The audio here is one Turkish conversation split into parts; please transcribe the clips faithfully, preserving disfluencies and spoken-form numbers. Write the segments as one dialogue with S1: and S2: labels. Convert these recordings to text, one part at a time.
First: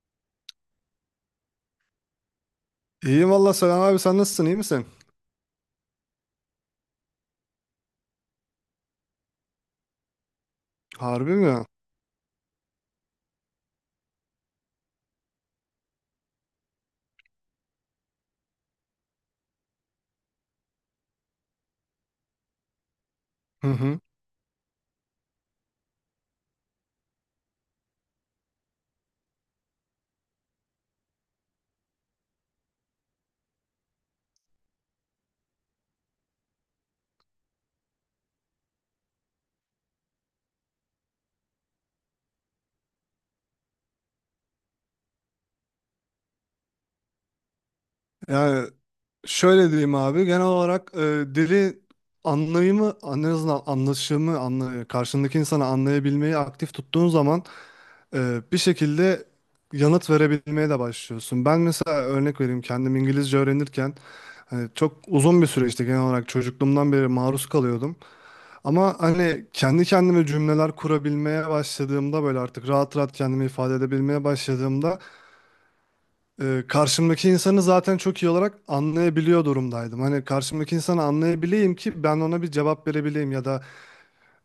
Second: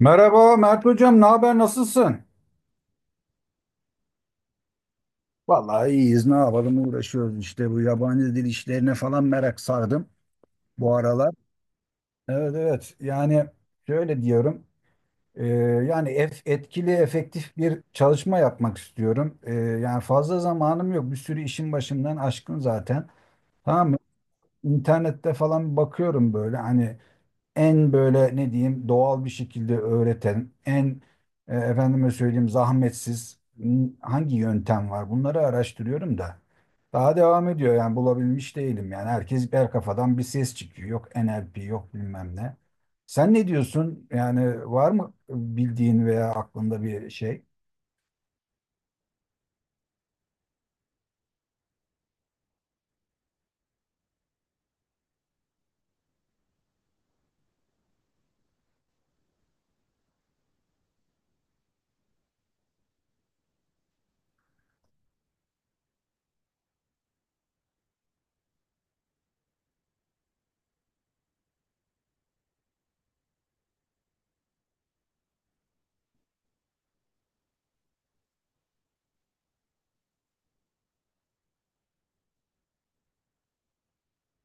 S1: Merhaba Mert Hocam, ne haber, nasılsın?
S2: İyiyim valla, selam abi, sen nasılsın, iyi misin?
S1: Vallahi iyiyiz, ne yapalım, uğraşıyoruz işte, bu yabancı dil işlerine falan merak sardım bu
S2: Harbi
S1: aralar.
S2: mi?
S1: Evet, evet, yani şöyle diyorum. Ee, Yani ef- etkili efektif bir çalışma yapmak istiyorum. Ee, yani fazla zamanım yok, bir sürü işin başımdan aşkın zaten.
S2: Hı
S1: Tamam mı?
S2: hı.
S1: İnternette falan bakıyorum, böyle hani en böyle ne diyeyim doğal bir şekilde öğreten, en e, efendime söyleyeyim zahmetsiz n- hangi yöntem var? Bunları araştırıyorum da. Daha devam ediyor, yani bulabilmiş değilim, yani herkes her kafadan bir ses çıkıyor. Yok N L P, yok bilmem ne. Sen ne diyorsun? Yani var mı bildiğin veya aklında bir şey?
S2: Yani şöyle diyeyim abi genel olarak e, dili anlayımı en azından anlaşımı anla, karşındaki insanı anlayabilmeyi aktif tuttuğun zaman e, bir şekilde yanıt verebilmeye de başlıyorsun. Ben mesela örnek vereyim kendim İngilizce öğrenirken hani çok uzun bir süreçti, genel olarak çocukluğumdan beri maruz kalıyordum. Ama hani kendi kendime cümleler kurabilmeye başladığımda böyle artık rahat rahat kendimi ifade edebilmeye başladığımda e, karşımdaki insanı zaten çok iyi olarak anlayabiliyor durumdaydım. Hani karşımdaki insanı anlayabileyim ki ben ona bir cevap verebileyim ya da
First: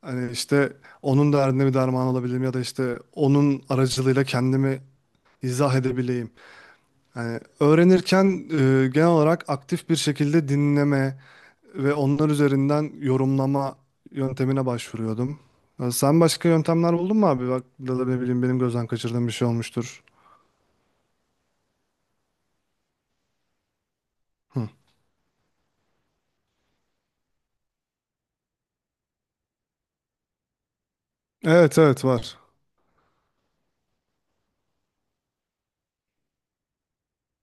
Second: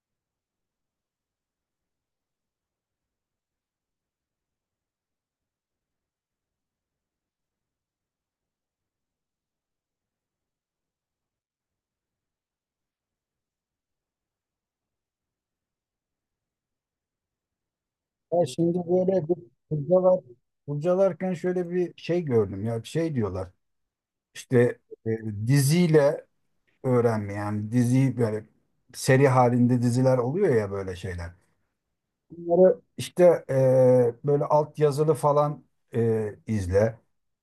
S2: hani işte onun derdine bir derman olabileyim ya da işte onun aracılığıyla kendimi izah edebileyim. Hani öğrenirken e, genel olarak aktif bir şekilde dinleme ve onlar üzerinden yorumlama yöntemine başvuruyordum. Ya sen başka yöntemler buldun mu abi? Bak da ne bileyim
S1: Ya
S2: benim
S1: şimdi
S2: gözden
S1: böyle
S2: kaçırdığım bir
S1: bu
S2: şey olmuştur.
S1: kurcalar, kurcalarken şöyle bir şey gördüm, ya şey diyorlar.
S2: Hı.
S1: İşte e, diziyle öğrenme. Yani diziyi böyle, seri halinde diziler oluyor ya böyle şeyler.
S2: Evet evet var.
S1: Bunları işte, e, böyle alt yazılı falan, e, izle.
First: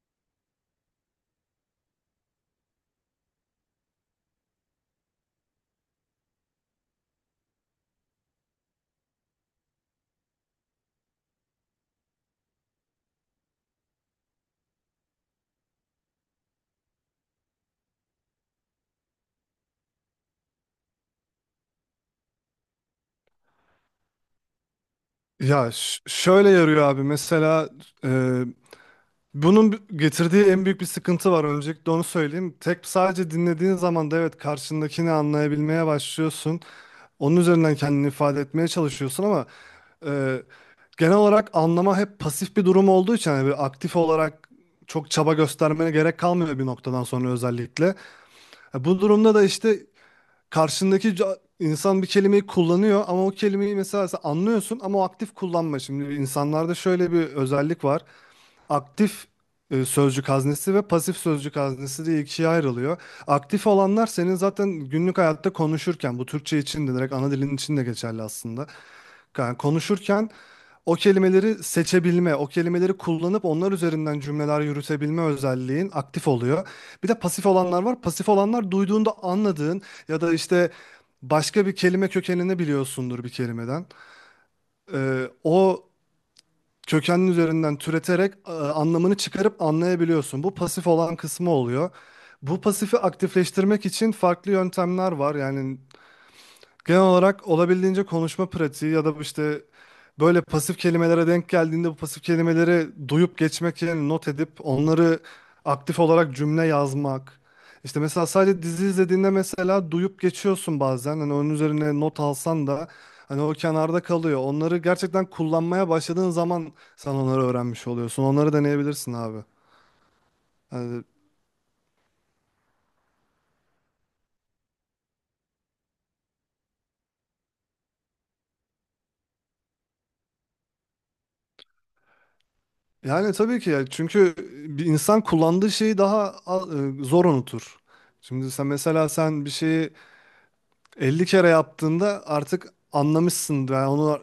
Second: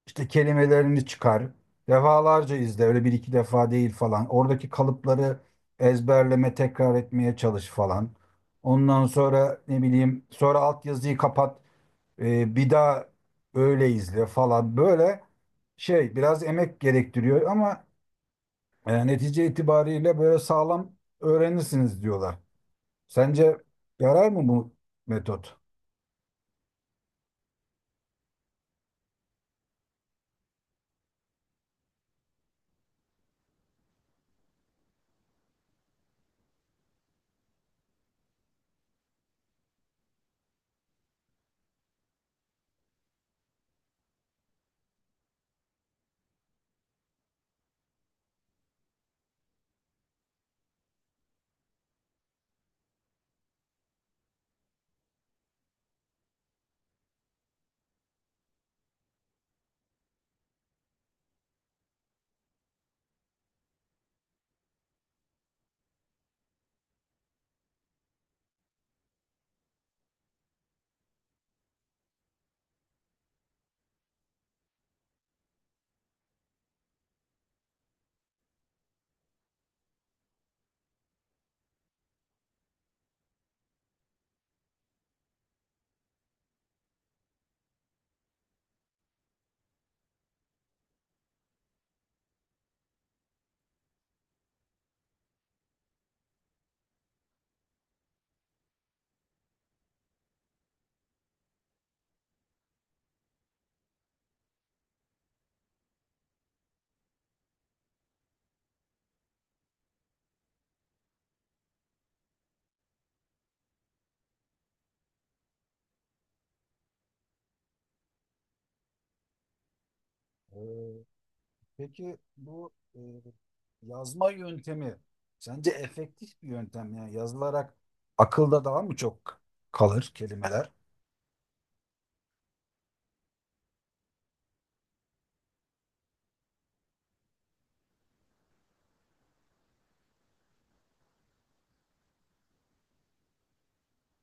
S1: İşte kelimelerini çıkar. Defalarca izle. Öyle bir iki defa değil falan. Oradaki kalıpları ezberleme, tekrar etmeye çalış falan. Ondan sonra ne bileyim, sonra alt yazıyı kapat. E, bir daha öyle izle falan. Böyle şey biraz emek gerektiriyor ama e, netice itibariyle böyle sağlam öğrenirsiniz diyorlar. Sence yarar mı bu metot?
S2: Ya ş- şöyle yarıyor abi mesela e, bunun bi- getirdiği en büyük bir sıkıntı var, öncelikle onu söyleyeyim. Tek sadece dinlediğin zaman da evet karşındakini anlayabilmeye başlıyorsun. Onun üzerinden kendini ifade etmeye çalışıyorsun ama e, genel olarak anlama hep pasif bir durum olduğu için hani bir aktif olarak çok çaba göstermene gerek kalmıyor bir noktadan sonra özellikle. E, Bu durumda da işte karşındaki ca- insan bir kelimeyi kullanıyor ama o kelimeyi mesela sen anlıyorsun ama o aktif kullanma. Şimdi insanlarda şöyle bir özellik var, aktif e, sözcük haznesi ve pasif sözcük haznesi diye ikiye ayrılıyor. Aktif olanlar senin zaten günlük hayatta konuşurken, bu Türkçe için de direkt ana dilin için de geçerli aslında. Yani konuşurken o kelimeleri seçebilme, o kelimeleri kullanıp onlar üzerinden cümleler yürütebilme özelliğin aktif oluyor. Bir de pasif olanlar var. Pasif olanlar duyduğunda anladığın ya da işte başka bir kelime kökenini biliyorsundur bir kelimeden. Ee, o kökenin üzerinden türeterek e, anlamını çıkarıp anlayabiliyorsun. Bu pasif olan kısmı oluyor. Bu pasifi aktifleştirmek için farklı yöntemler var. Yani genel olarak olabildiğince konuşma pratiği ya da işte böyle pasif kelimelere denk geldiğinde bu pasif kelimeleri duyup geçmek yerine not edip onları aktif olarak cümle yazmak. İşte mesela sadece dizi izlediğinde mesela duyup geçiyorsun bazen. Hani onun üzerine not alsan da hani o kenarda kalıyor. Onları gerçekten kullanmaya başladığın zaman sen onları öğrenmiş oluyorsun. Onları deneyebilirsin abi. Hani.
S1: Ee, peki bu e, yazma yöntemi sence efektif bir yöntem mi? Yani yazılarak akılda daha mı çok kalır kelimeler?
S2: Yani tabii ki ya. Çünkü bir insan kullandığı şeyi daha a- e, zor unutur. Şimdi sen mesela sen bir şeyi elli kere yaptığında artık anlamışsındır. Yani onu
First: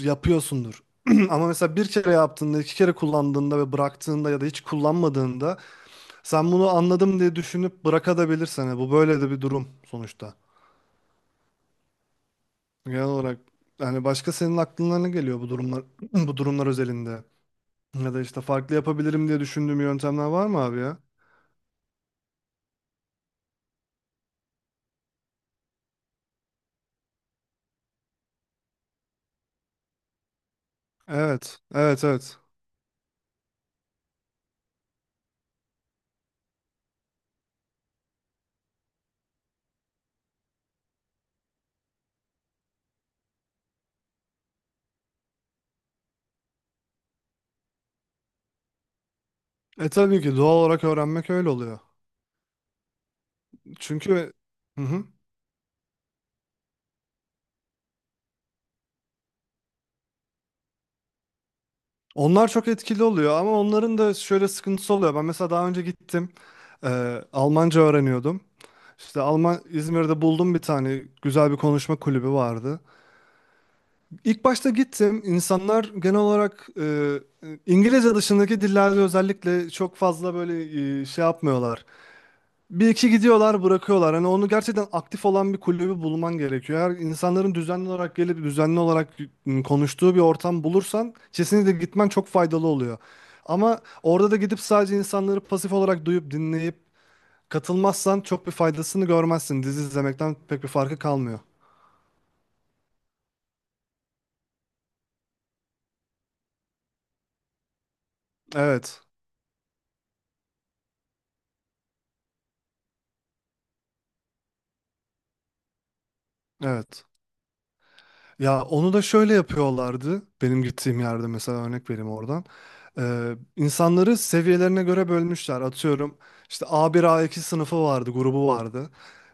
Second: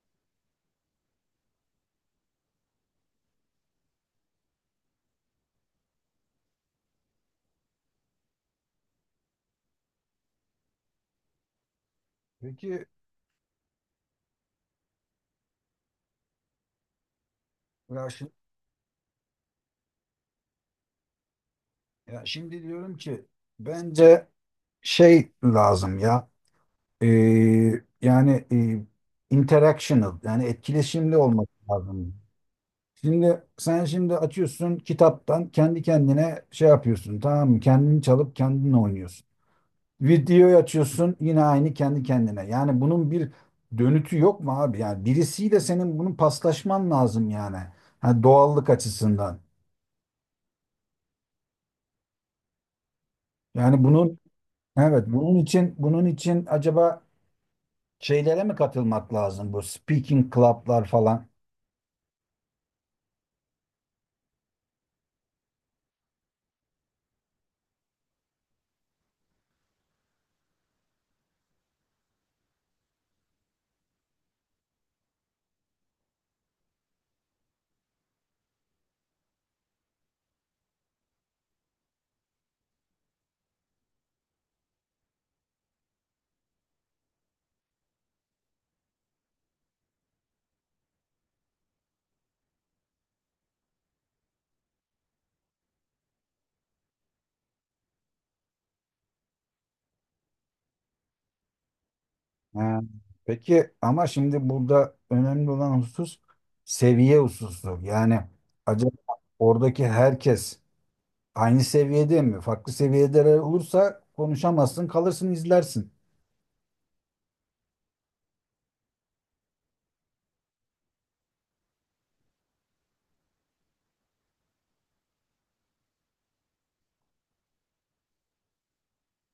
S2: yapıyorsundur. Ama mesela bir kere yaptığında, iki kere kullandığında ve bıraktığında ya da hiç kullanmadığında sen bunu anladım diye düşünüp bırakabilirsin. Yani bu böyle de bir durum sonuçta.
S1: Peki,
S2: Genel olarak yani başka senin aklına ne geliyor bu durumlar bu durumlar özelinde?
S1: ya
S2: Ya da
S1: şimdi,
S2: işte farklı yapabilirim diye düşündüğüm yöntemler var mı abi ya?
S1: ya şimdi diyorum ki bence şey lazım ya, e, yani e, interactional, yani etkileşimli olması
S2: Evet, evet,
S1: lazım.
S2: evet.
S1: Şimdi sen şimdi açıyorsun kitaptan, kendi kendine şey yapıyorsun, tamam mı? Kendini çalıp kendin oynuyorsun. Videoyu açıyorsun, yine aynı kendi kendine. Yani bunun bir dönütü yok mu abi? Yani birisiyle senin bunun paslaşman lazım yani. Ha, doğallık açısından.
S2: E tabii ki doğal olarak öğrenmek öyle oluyor.
S1: Yani bunun,
S2: Çünkü hı
S1: evet,
S2: hı.
S1: bunun için, bunun için acaba şeylere mi katılmak lazım? Bu speaking club'lar falan.
S2: Onlar çok etkili oluyor ama onların da şöyle sıkıntısı oluyor. Ben mesela daha önce gittim, e, Almanca öğreniyordum. İşte Alman İzmir'de buldum bir tane, güzel bir konuşma kulübü vardı. İlk başta gittim. İnsanlar genel olarak e, İngilizce dışındaki dillerde özellikle çok fazla böyle e, şey yapmıyorlar. Bir iki gidiyorlar bırakıyorlar. Hani onu gerçekten aktif olan bir kulübü bulman gerekiyor. Eğer insanların düzenli olarak gelip düzenli olarak ım, konuştuğu bir ortam bulursan kesinlikle gitmen çok faydalı oluyor. Ama orada da gidip sadece insanları pasif olarak duyup dinleyip katılmazsan çok bir faydasını görmezsin. Dizi izlemekten pek bir farkı kalmıyor.
S1: Ha, peki ama şimdi burada önemli olan husus seviye hususu. Yani acaba
S2: Evet.
S1: oradaki herkes aynı seviyede mi? Farklı seviyelere olursa konuşamazsın, kalırsın, izlersin.
S2: Evet. Ya onu da şöyle yapıyorlardı. Benim gittiğim yerde mesela örnek vereyim oradan. Ee, insanları seviyelerine göre bölmüşler. Atıyorum işte a bir a iki sınıfı vardı, grubu vardı.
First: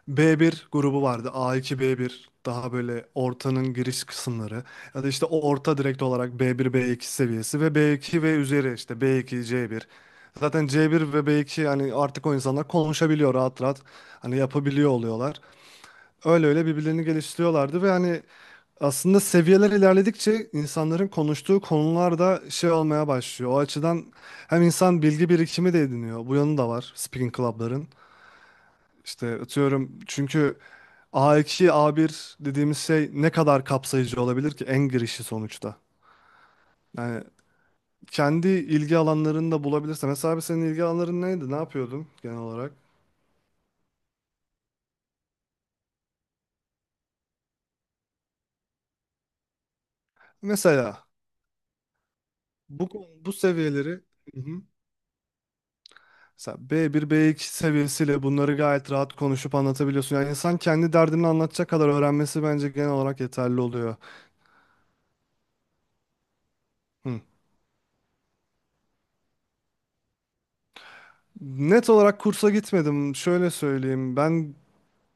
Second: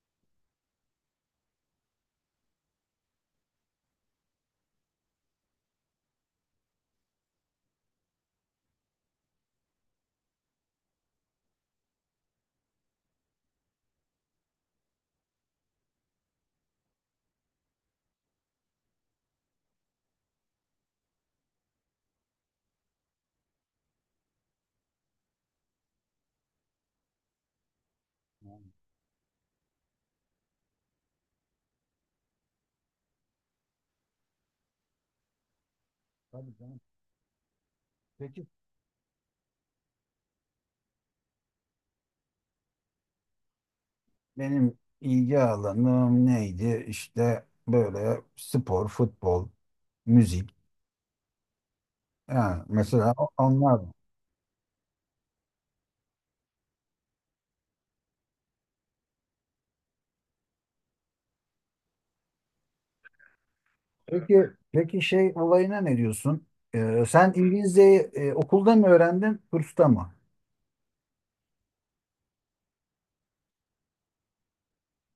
S2: be bir grubu vardı. a iki be bir daha böyle ortanın giriş kısımları. Ya da işte o orta, direkt olarak be bir be iki seviyesi ve be iki ve üzeri işte be iki ce bir. Zaten ce bir ve be iki hani artık o insanlar konuşabiliyor rahat rahat. Hani yapabiliyor oluyorlar. Öyle öyle birbirlerini geliştiriyorlardı ve hani aslında seviyeler ilerledikçe insanların konuştuğu konular da şey olmaya başlıyor. O açıdan hem insan bilgi birikimi de ediniyor. Bu yanı da var speaking club'ların.
S1: Yani,
S2: İşte atıyorum çünkü a iki, a bir dediğimiz şey ne kadar kapsayıcı olabilir ki, en girişi sonuçta.
S1: tabii canım.
S2: Yani
S1: Peki,
S2: kendi ilgi alanlarını da bulabilirse. Mesela abi senin ilgi alanların neydi? Ne yapıyordun genel olarak?
S1: benim ilgi alanım neydi? İşte böyle spor, futbol, müzik.
S2: Mesela
S1: Yani
S2: bu
S1: mesela o-
S2: bu
S1: onlar.
S2: seviyeleri. Hı hı. Mesela be bir, be iki seviyesiyle bunları gayet rahat konuşup anlatabiliyorsun. Yani insan kendi derdini anlatacak kadar öğrenmesi bence genel olarak yeterli oluyor.
S1: Peki, peki şey olayına ne diyorsun? Ee,
S2: Hı.
S1: sen İngilizceyi e, okulda mı öğrendin, kursta mı?
S2: Net olarak kursa gitmedim. Şöyle söyleyeyim. Ben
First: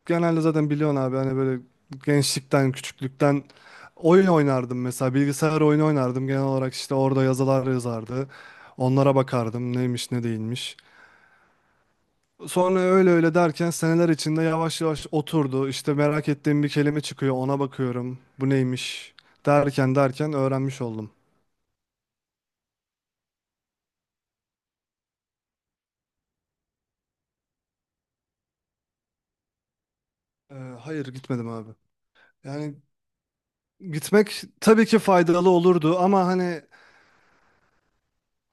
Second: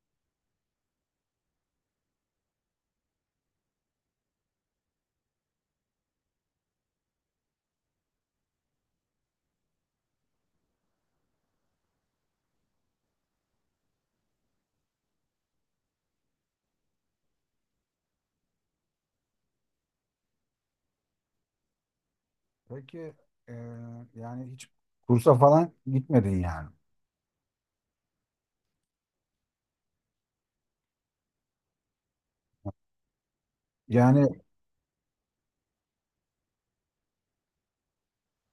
S2: genelde zaten biliyorsun abi hani böyle gençlikten, küçüklükten oyun oynardım mesela. Bilgisayar oyunu oynardım. Genel olarak işte orada yazılar yazardı. Onlara bakardım, neymiş ne değilmiş. Sonra öyle öyle derken seneler içinde yavaş yavaş oturdu. İşte merak ettiğim bir kelime çıkıyor, ona bakıyorum. Bu neymiş? Derken derken öğrenmiş oldum.
S1: Peki, e, yani hiç kursa falan gitmedin yani.
S2: Ee, hayır gitmedim abi. Yani
S1: Yani,
S2: gitmek tabii ki faydalı olurdu ama hani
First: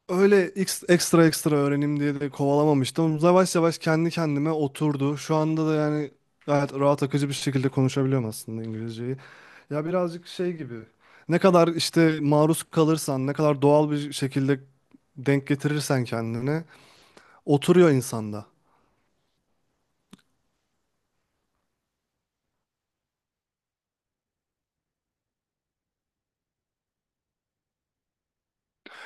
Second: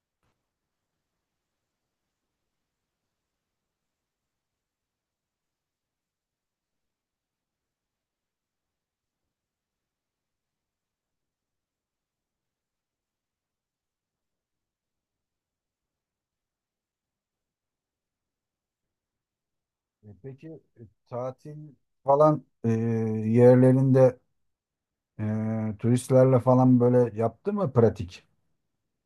S2: öyle ex- ekstra ekstra öğrenim diye de kovalamamıştım. Yavaş yavaş kendi kendime oturdu. Şu anda da yani gayet rahat akıcı bir şekilde konuşabiliyorum aslında İngilizceyi. Ya birazcık şey gibi. Ne kadar işte maruz kalırsan, ne kadar doğal bir şekilde denk getirirsen kendine oturuyor insanda.
S1: e, peki, e, tatil falan e, yerlerinde e, turistlerle falan böyle yaptın mı pratik?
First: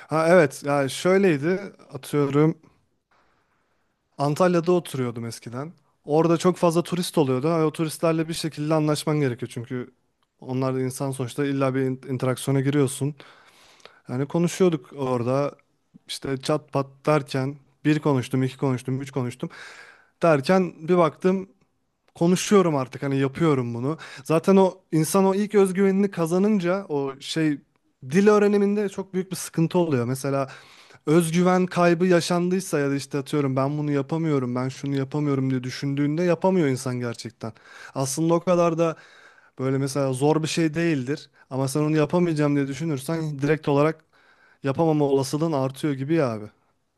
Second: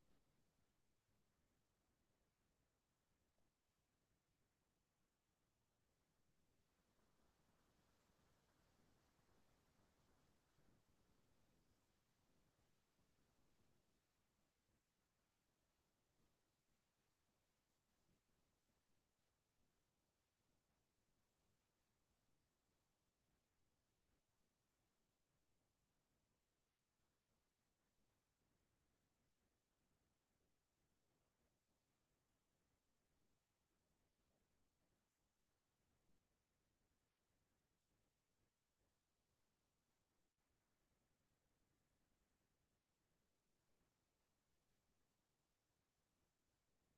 S2: Ha evet, yani şöyleydi atıyorum. Antalya'da oturuyordum eskiden. Orada çok fazla turist oluyordu. Ha, o turistlerle bir şekilde anlaşman gerekiyor. Çünkü onlar da insan sonuçta, illa bir in- interaksiyona giriyorsun. Yani konuşuyorduk orada. İşte çat pat derken bir konuştum, iki konuştum, üç konuştum. Derken bir baktım konuşuyorum artık, hani yapıyorum bunu. Zaten o insan o ilk özgüvenini kazanınca o şey, dil öğreniminde çok büyük bir sıkıntı oluyor. Mesela özgüven kaybı yaşandıysa ya da işte atıyorum ben bunu yapamıyorum, ben şunu yapamıyorum diye düşündüğünde yapamıyor insan gerçekten. Aslında o kadar da böyle mesela zor bir şey değildir ama sen onu yapamayacağım diye düşünürsen direkt olarak yapamama olasılığın artıyor gibi ya abi.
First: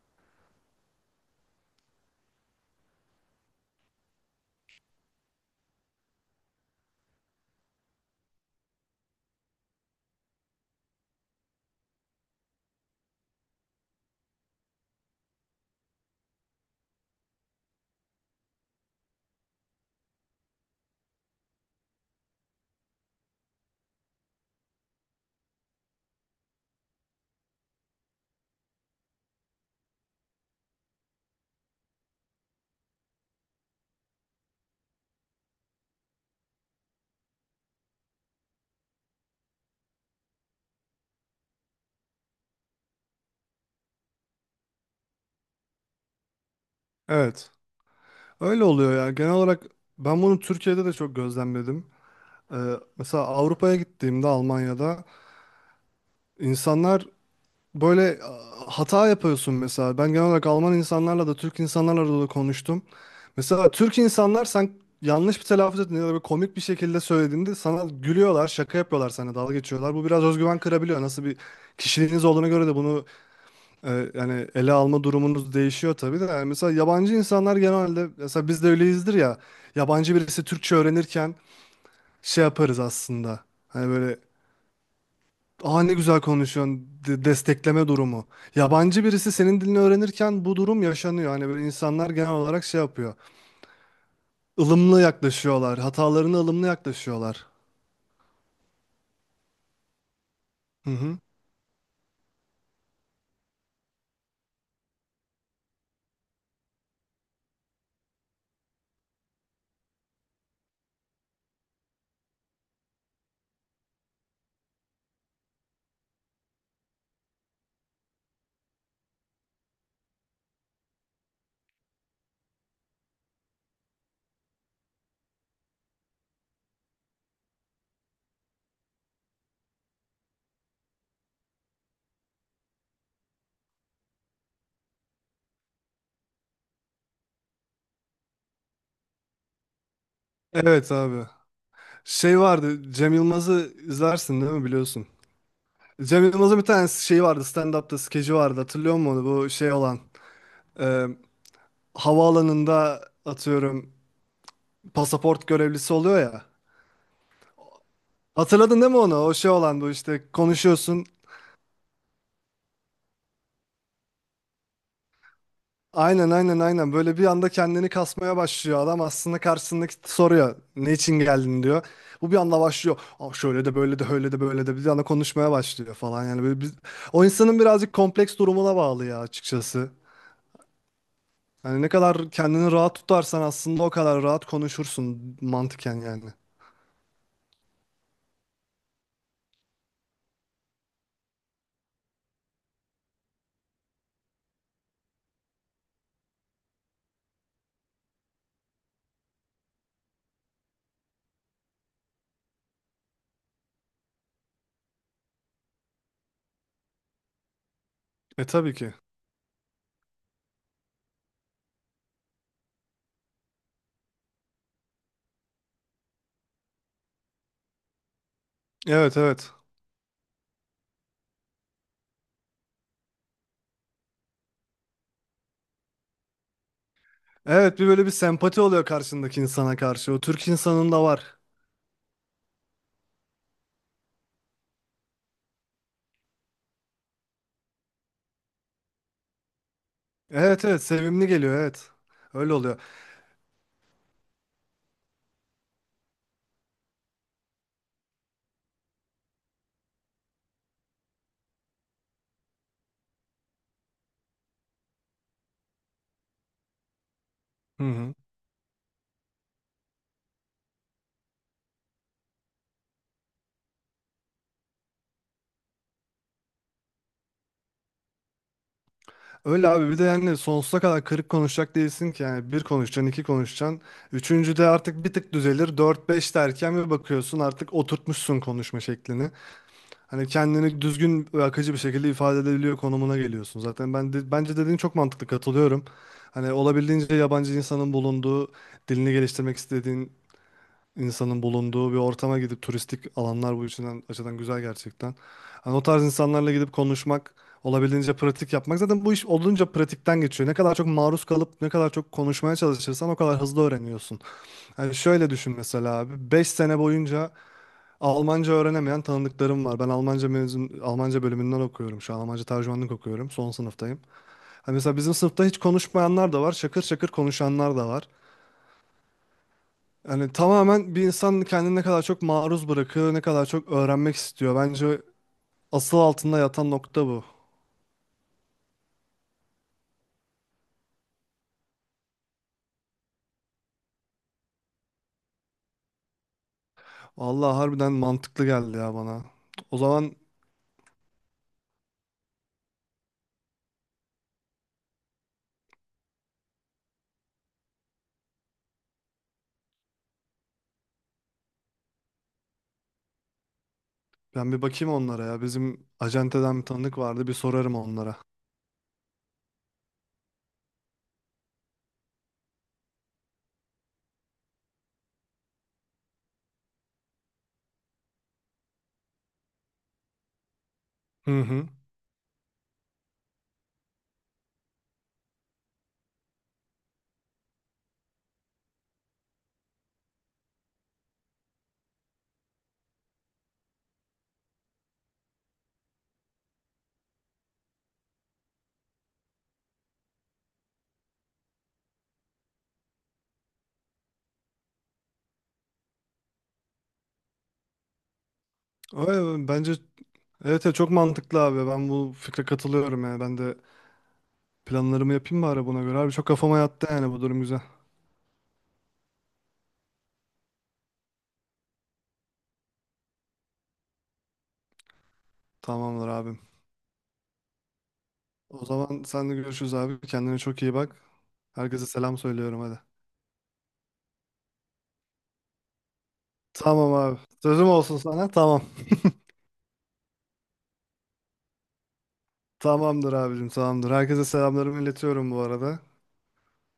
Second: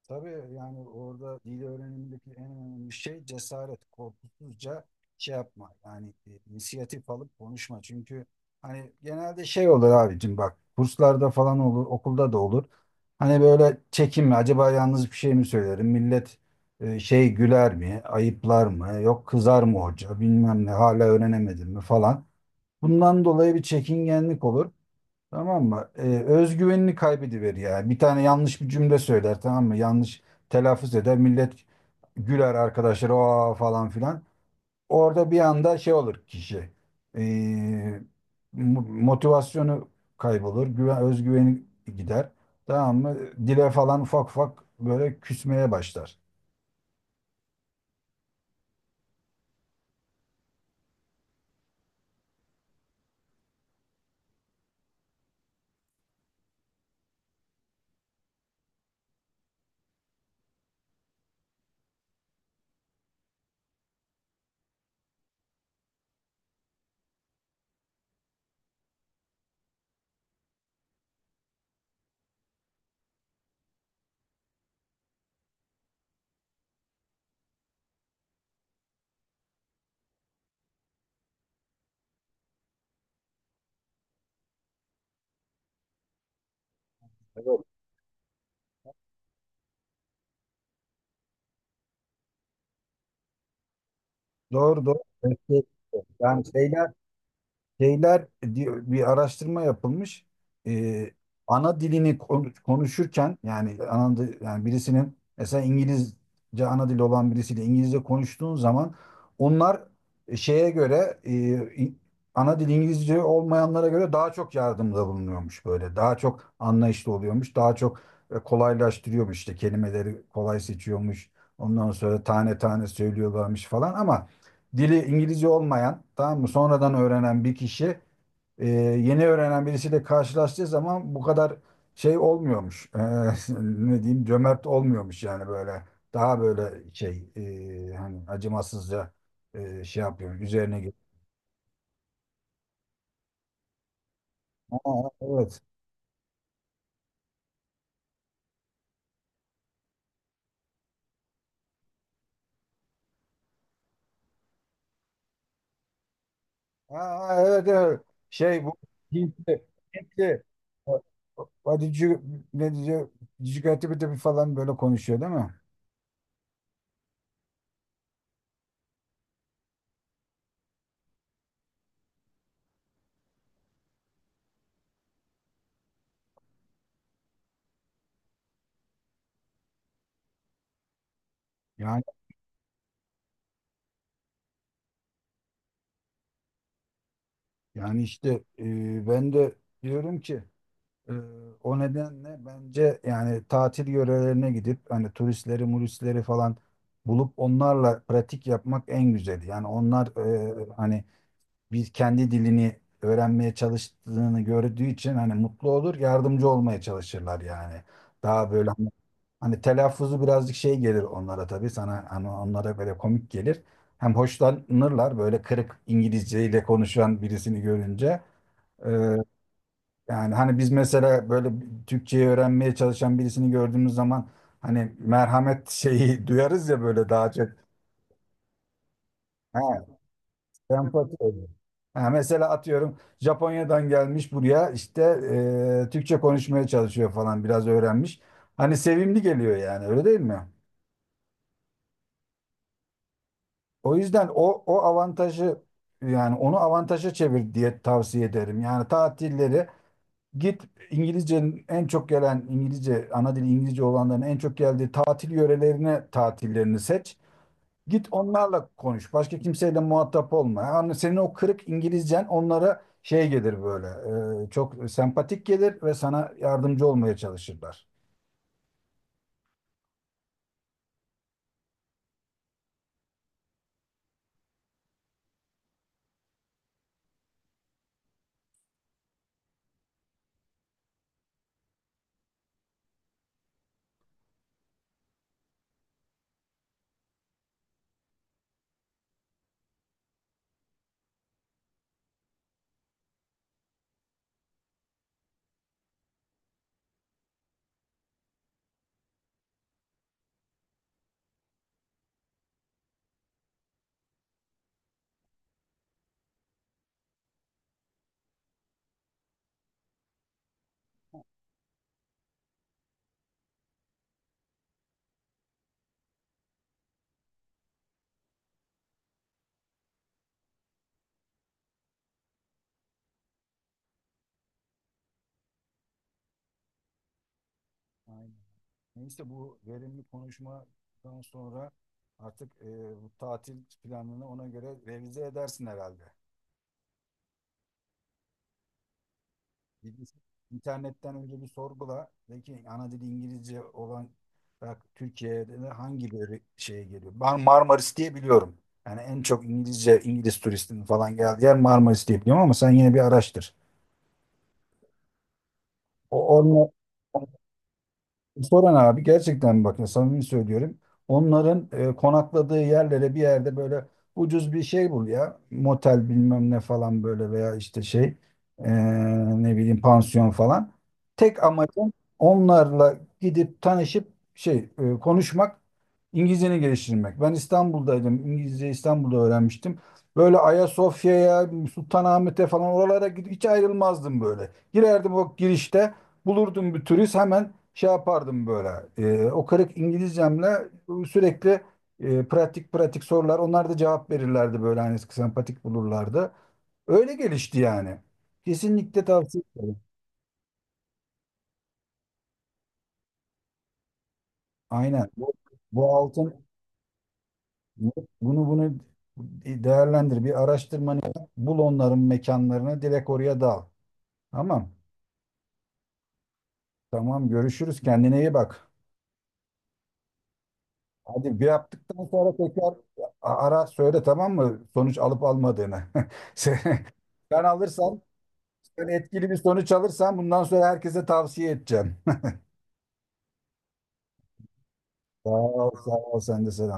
S1: Tabii, yani orada dil öğrenimindeki en önemli şey cesaret, korkusuzca şey yapma. Yani, e, inisiyatif alıp konuşma. Çünkü hani genelde şey olur abicim, bak kurslarda falan olur, okulda da olur. Hani böyle çekinme. Acaba yalnız bir şey mi söylerim? Millet e, şey güler mi? Ayıplar mı? Yok, kızar mı hoca? Bilmem ne. Hala öğrenemedim mi falan. Bundan dolayı bir çekingenlik olur. Tamam mı? Ee, özgüvenini kaybediver yani. Bir tane yanlış bir cümle söyler, tamam mı? Yanlış telaffuz eder. Millet güler arkadaşlar, o falan filan. Orada bir anda şey olur kişi. Ee, mo- motivasyonu kaybolur. Güven, özgüveni gider. Tamam mı? Dile falan ufak ufak böyle küsmeye başlar.
S2: Evet. Öyle oluyor ya. Genel olarak ben bunu Türkiye'de de çok gözlemledim. Ee, Mesela Avrupa'ya gittiğimde Almanya'da insanlar böyle a, hata yapıyorsun mesela. Ben genel olarak Alman insanlarla da Türk insanlarla da konuştum. Mesela Türk insanlar sen yanlış bir telaffuz ettiğinde ya da böyle komik bir şekilde söylediğinde sana gülüyorlar, şaka yapıyorlar sana, dalga geçiyorlar. Bu biraz özgüven kırabiliyor. Nasıl bir kişiliğiniz olduğuna göre de bunu e, yani ele alma durumunuz değişiyor tabii de. Yani mesela yabancı insanlar genelde, mesela biz de öyleyizdir ya. Yabancı birisi Türkçe öğrenirken şey yaparız aslında. Hani böyle, aa ne güzel konuşuyorsun. De-
S1: Evet.
S2: destekleme durumu. Yabancı birisi senin dilini öğrenirken bu durum yaşanıyor. Hani böyle insanlar genel olarak şey yapıyor.
S1: Doğru, doğru.
S2: Ilımlı
S1: Evet, evet.
S2: yaklaşıyorlar. Hatalarına
S1: Yani
S2: ılımlı
S1: şeyler
S2: yaklaşıyorlar.
S1: şeyler diyor, bir araştırma yapılmış.
S2: Hı
S1: Ee,
S2: hı.
S1: Ana dilini kon- konuşurken, yani ana di- yani birisinin, mesela İngilizce ana dili olan birisiyle İngilizce konuştuğun zaman, onlar şeye göre, e, İ- ana dili İngilizce olmayanlara göre daha çok yardımda bulunuyormuş böyle. Daha çok anlayışlı oluyormuş. Daha çok e, kolaylaştırıyormuş, işte kelimeleri kolay seçiyormuş. Ondan sonra tane tane söylüyorlarmış falan, ama dili İngilizce olmayan, tamam mı, sonradan öğrenen bir kişi e, yeni öğrenen birisiyle karşılaştığı zaman bu kadar şey olmuyormuş. E, ne diyeyim, cömert olmuyormuş yani böyle. Daha böyle şey, e, hani acımasızca e, şey yapıyor, üzerine
S2: Evet
S1: gidiyor.
S2: abi. Şey vardı, Cem Yılmaz'ı izlersin değil mi, biliyorsun.
S1: Aa, evet.
S2: Cem Yılmaz'ın bir tane şeyi vardı. Stand-up'ta skeci vardı. Hatırlıyor musun onu? Bu şey olan, e, havaalanında atıyorum pasaport görevlisi oluyor ya.
S1: Aa, evet, evet. Şey, bu
S2: Hatırladın değil mi onu? O şey
S1: Hintli,
S2: olan bu işte,
S1: Hintli.
S2: konuşuyorsun.
S1: What did you, ne diyor? Did you get it?" falan böyle konuşuyor değil mi?
S2: Aynen aynen aynen, böyle bir anda kendini kasmaya başlıyor adam. Aslında karşısındaki soruyor, ne için geldin diyor. Bu bir anda başlıyor, aa şöyle de böyle de öyle de böyle de, bir anda konuşmaya başlıyor falan, yani böyle biz... O insanın birazcık kompleks durumuna bağlı ya açıkçası. Hani ne
S1: Yani
S2: kadar kendini rahat tutarsan aslında o kadar rahat konuşursun mantıken yani.
S1: yani işte, e, ben de diyorum ki, Ee, o nedenle bence yani tatil yörelerine gidip hani turistleri, muristleri falan bulup onlarla pratik yapmak en güzeli. Yani onlar, e, hani biz kendi dilini öğrenmeye çalıştığını gördüğü için hani mutlu olur, yardımcı olmaya çalışırlar yani.
S2: E
S1: Daha böyle
S2: tabii
S1: hani,
S2: ki.
S1: hani telaffuzu birazcık şey gelir onlara, tabii sana, hani onlara böyle komik gelir. Hem hoşlanırlar böyle kırık İngilizceyle konuşan birisini görünce.
S2: Evet evet.
S1: Yani hani biz mesela böyle Türkçeyi öğrenmeye çalışan birisini gördüğümüz zaman hani merhamet şeyi duyarız ya böyle, daha çok.
S2: Evet, bir böyle bir sempati oluyor karşındaki insana
S1: Ha,
S2: karşı. O Türk insanında
S1: sempati
S2: var.
S1: oluyor. Ha, mesela atıyorum Japonya'dan gelmiş buraya, işte e, Türkçe konuşmaya çalışıyor falan, biraz öğrenmiş. Hani sevimli geliyor yani, öyle değil mi?
S2: Evet evet, sevimli geliyor, evet. Öyle oluyor.
S1: O yüzden o, o avantajı, yani onu avantaja çevir diye tavsiye ederim. Yani tatilleri, git İngilizcenin en çok gelen İngilizce, ana dili İngilizce olanların en çok geldiği tatil yörelerine, tatillerini seç.
S2: Hı
S1: Git,
S2: hı.
S1: onlarla konuş. Başka kimseyle muhatap olma. Yani senin o kırık İngilizcen onlara şey gelir böyle, e, çok sempatik gelir ve sana yardımcı olmaya çalışırlar.
S2: Öyle abi, bir de yani sonsuza kadar kırık konuşacak değilsin ki, yani bir konuşacaksın, iki konuşacaksın. Üçüncüde artık bir tık düzelir. Dört beş derken bir bakıyorsun artık oturtmuşsun konuşma şeklini. Hani kendini düzgün ve akıcı bir şekilde ifade edebiliyor konumuna geliyorsun. Zaten ben de, bence dediğin çok mantıklı, katılıyorum. Hani olabildiğince yabancı insanın bulunduğu, dilini geliştirmek istediğin insanın bulunduğu bir ortama gidip, turistik alanlar bu için açıdan güzel gerçekten. Hani o tarz insanlarla gidip konuşmak, olabildiğince pratik yapmak. Zaten bu iş olunca pratikten geçiyor. Ne kadar çok maruz kalıp ne kadar çok konuşmaya çalışırsan o kadar hızlı öğreniyorsun. Yani şöyle düşün mesela abi, beş sene boyunca Almanca öğrenemeyen tanıdıklarım var. Ben Almanca mezun, Almanca bölümünden okuyorum şu an. Almanca tercümanlık okuyorum. Son sınıftayım. Hani mesela bizim sınıfta hiç konuşmayanlar da var. Şakır şakır konuşanlar da var. Yani tamamen bir insan kendini ne kadar çok maruz bırakıyor, ne kadar çok öğrenmek istiyor. Bence asıl altında yatan nokta bu.
S1: Aynen. Neyse, bu verimli konuşmadan sonra artık, e, bu tatil planını ona göre revize edersin herhalde.
S2: Allah harbiden mantıklı geldi ya bana. O
S1: Gidip
S2: zaman
S1: İnternetten önce bir sorgula. De ki ana dili İngilizce olan, bak Türkiye'de de hangi böyle şeye geliyor? Ben Marmaris diye biliyorum. Yani en çok İngilizce, İngiliz turistinin falan geldiği yer Marmaris diye biliyorum, ama sen yine bir araştır.
S2: ben bir bakayım onlara ya. Bizim
S1: O,
S2: acenteden bir
S1: onunla,
S2: tanıdık vardı, bir sorarım onlara.
S1: Soran abi, gerçekten bak ya, samimi söylüyorum. Onların e, konakladığı yerlere, bir yerde böyle ucuz bir şey bul ya. Motel bilmem ne falan böyle, veya işte şey, e, ne bileyim pansiyon falan.
S2: Hı
S1: Tek
S2: hı.
S1: amacım onlarla gidip tanışıp şey, e, konuşmak, İngilizceni geliştirmek. Ben İstanbul'daydım. İngilizce İstanbul'da öğrenmiştim. Böyle Ayasofya'ya, Sultanahmet'e falan, oralara gidip hiç ayrılmazdım böyle. Girerdim o girişte, bulurdum bir turist, hemen şey yapardım böyle. Ee, o kırık İngilizcemle sürekli, e, pratik pratik sorular. Onlar da cevap verirlerdi böyle, hani sempatik bulurlardı. Öyle gelişti yani. Kesinlikle tavsiye
S2: Öyle, bence
S1: ederim.
S2: evet evet, çok mantıklı abi. Ben bu fikre katılıyorum yani. Ben de
S1: Aynen.
S2: planlarımı
S1: Bu,
S2: yapayım bari buna
S1: bu
S2: göre abi. Çok
S1: altın,
S2: kafama yattı yani, bu durum güzel.
S1: bunu bunu değerlendir. Bir araştırmanı yap, bul onların mekanlarını, direkt oraya dal. Tamam.
S2: Tamamdır abim.
S1: Tamam, görüşürüz. Kendine iyi
S2: O
S1: bak.
S2: zaman sen de görüşürüz abi. Kendine çok iyi bak.
S1: Hadi, bir
S2: Herkese
S1: yaptıktan
S2: selam
S1: sonra
S2: söylüyorum
S1: tekrar
S2: hadi.
S1: a- ara söyle, tamam mı? Sonuç alıp almadığını. Se-
S2: Tamam abi.
S1: Sen
S2: Sözüm olsun
S1: alırsan,
S2: sana. Tamam.
S1: Sen etkili bir sonuç alırsan bundan sonra herkese tavsiye edeceğim.
S2: Tamamdır abicim, tamamdır. Herkese selamlarımı
S1: Sağ
S2: iletiyorum bu
S1: ol,
S2: arada.
S1: sağ ol. Sen de selam.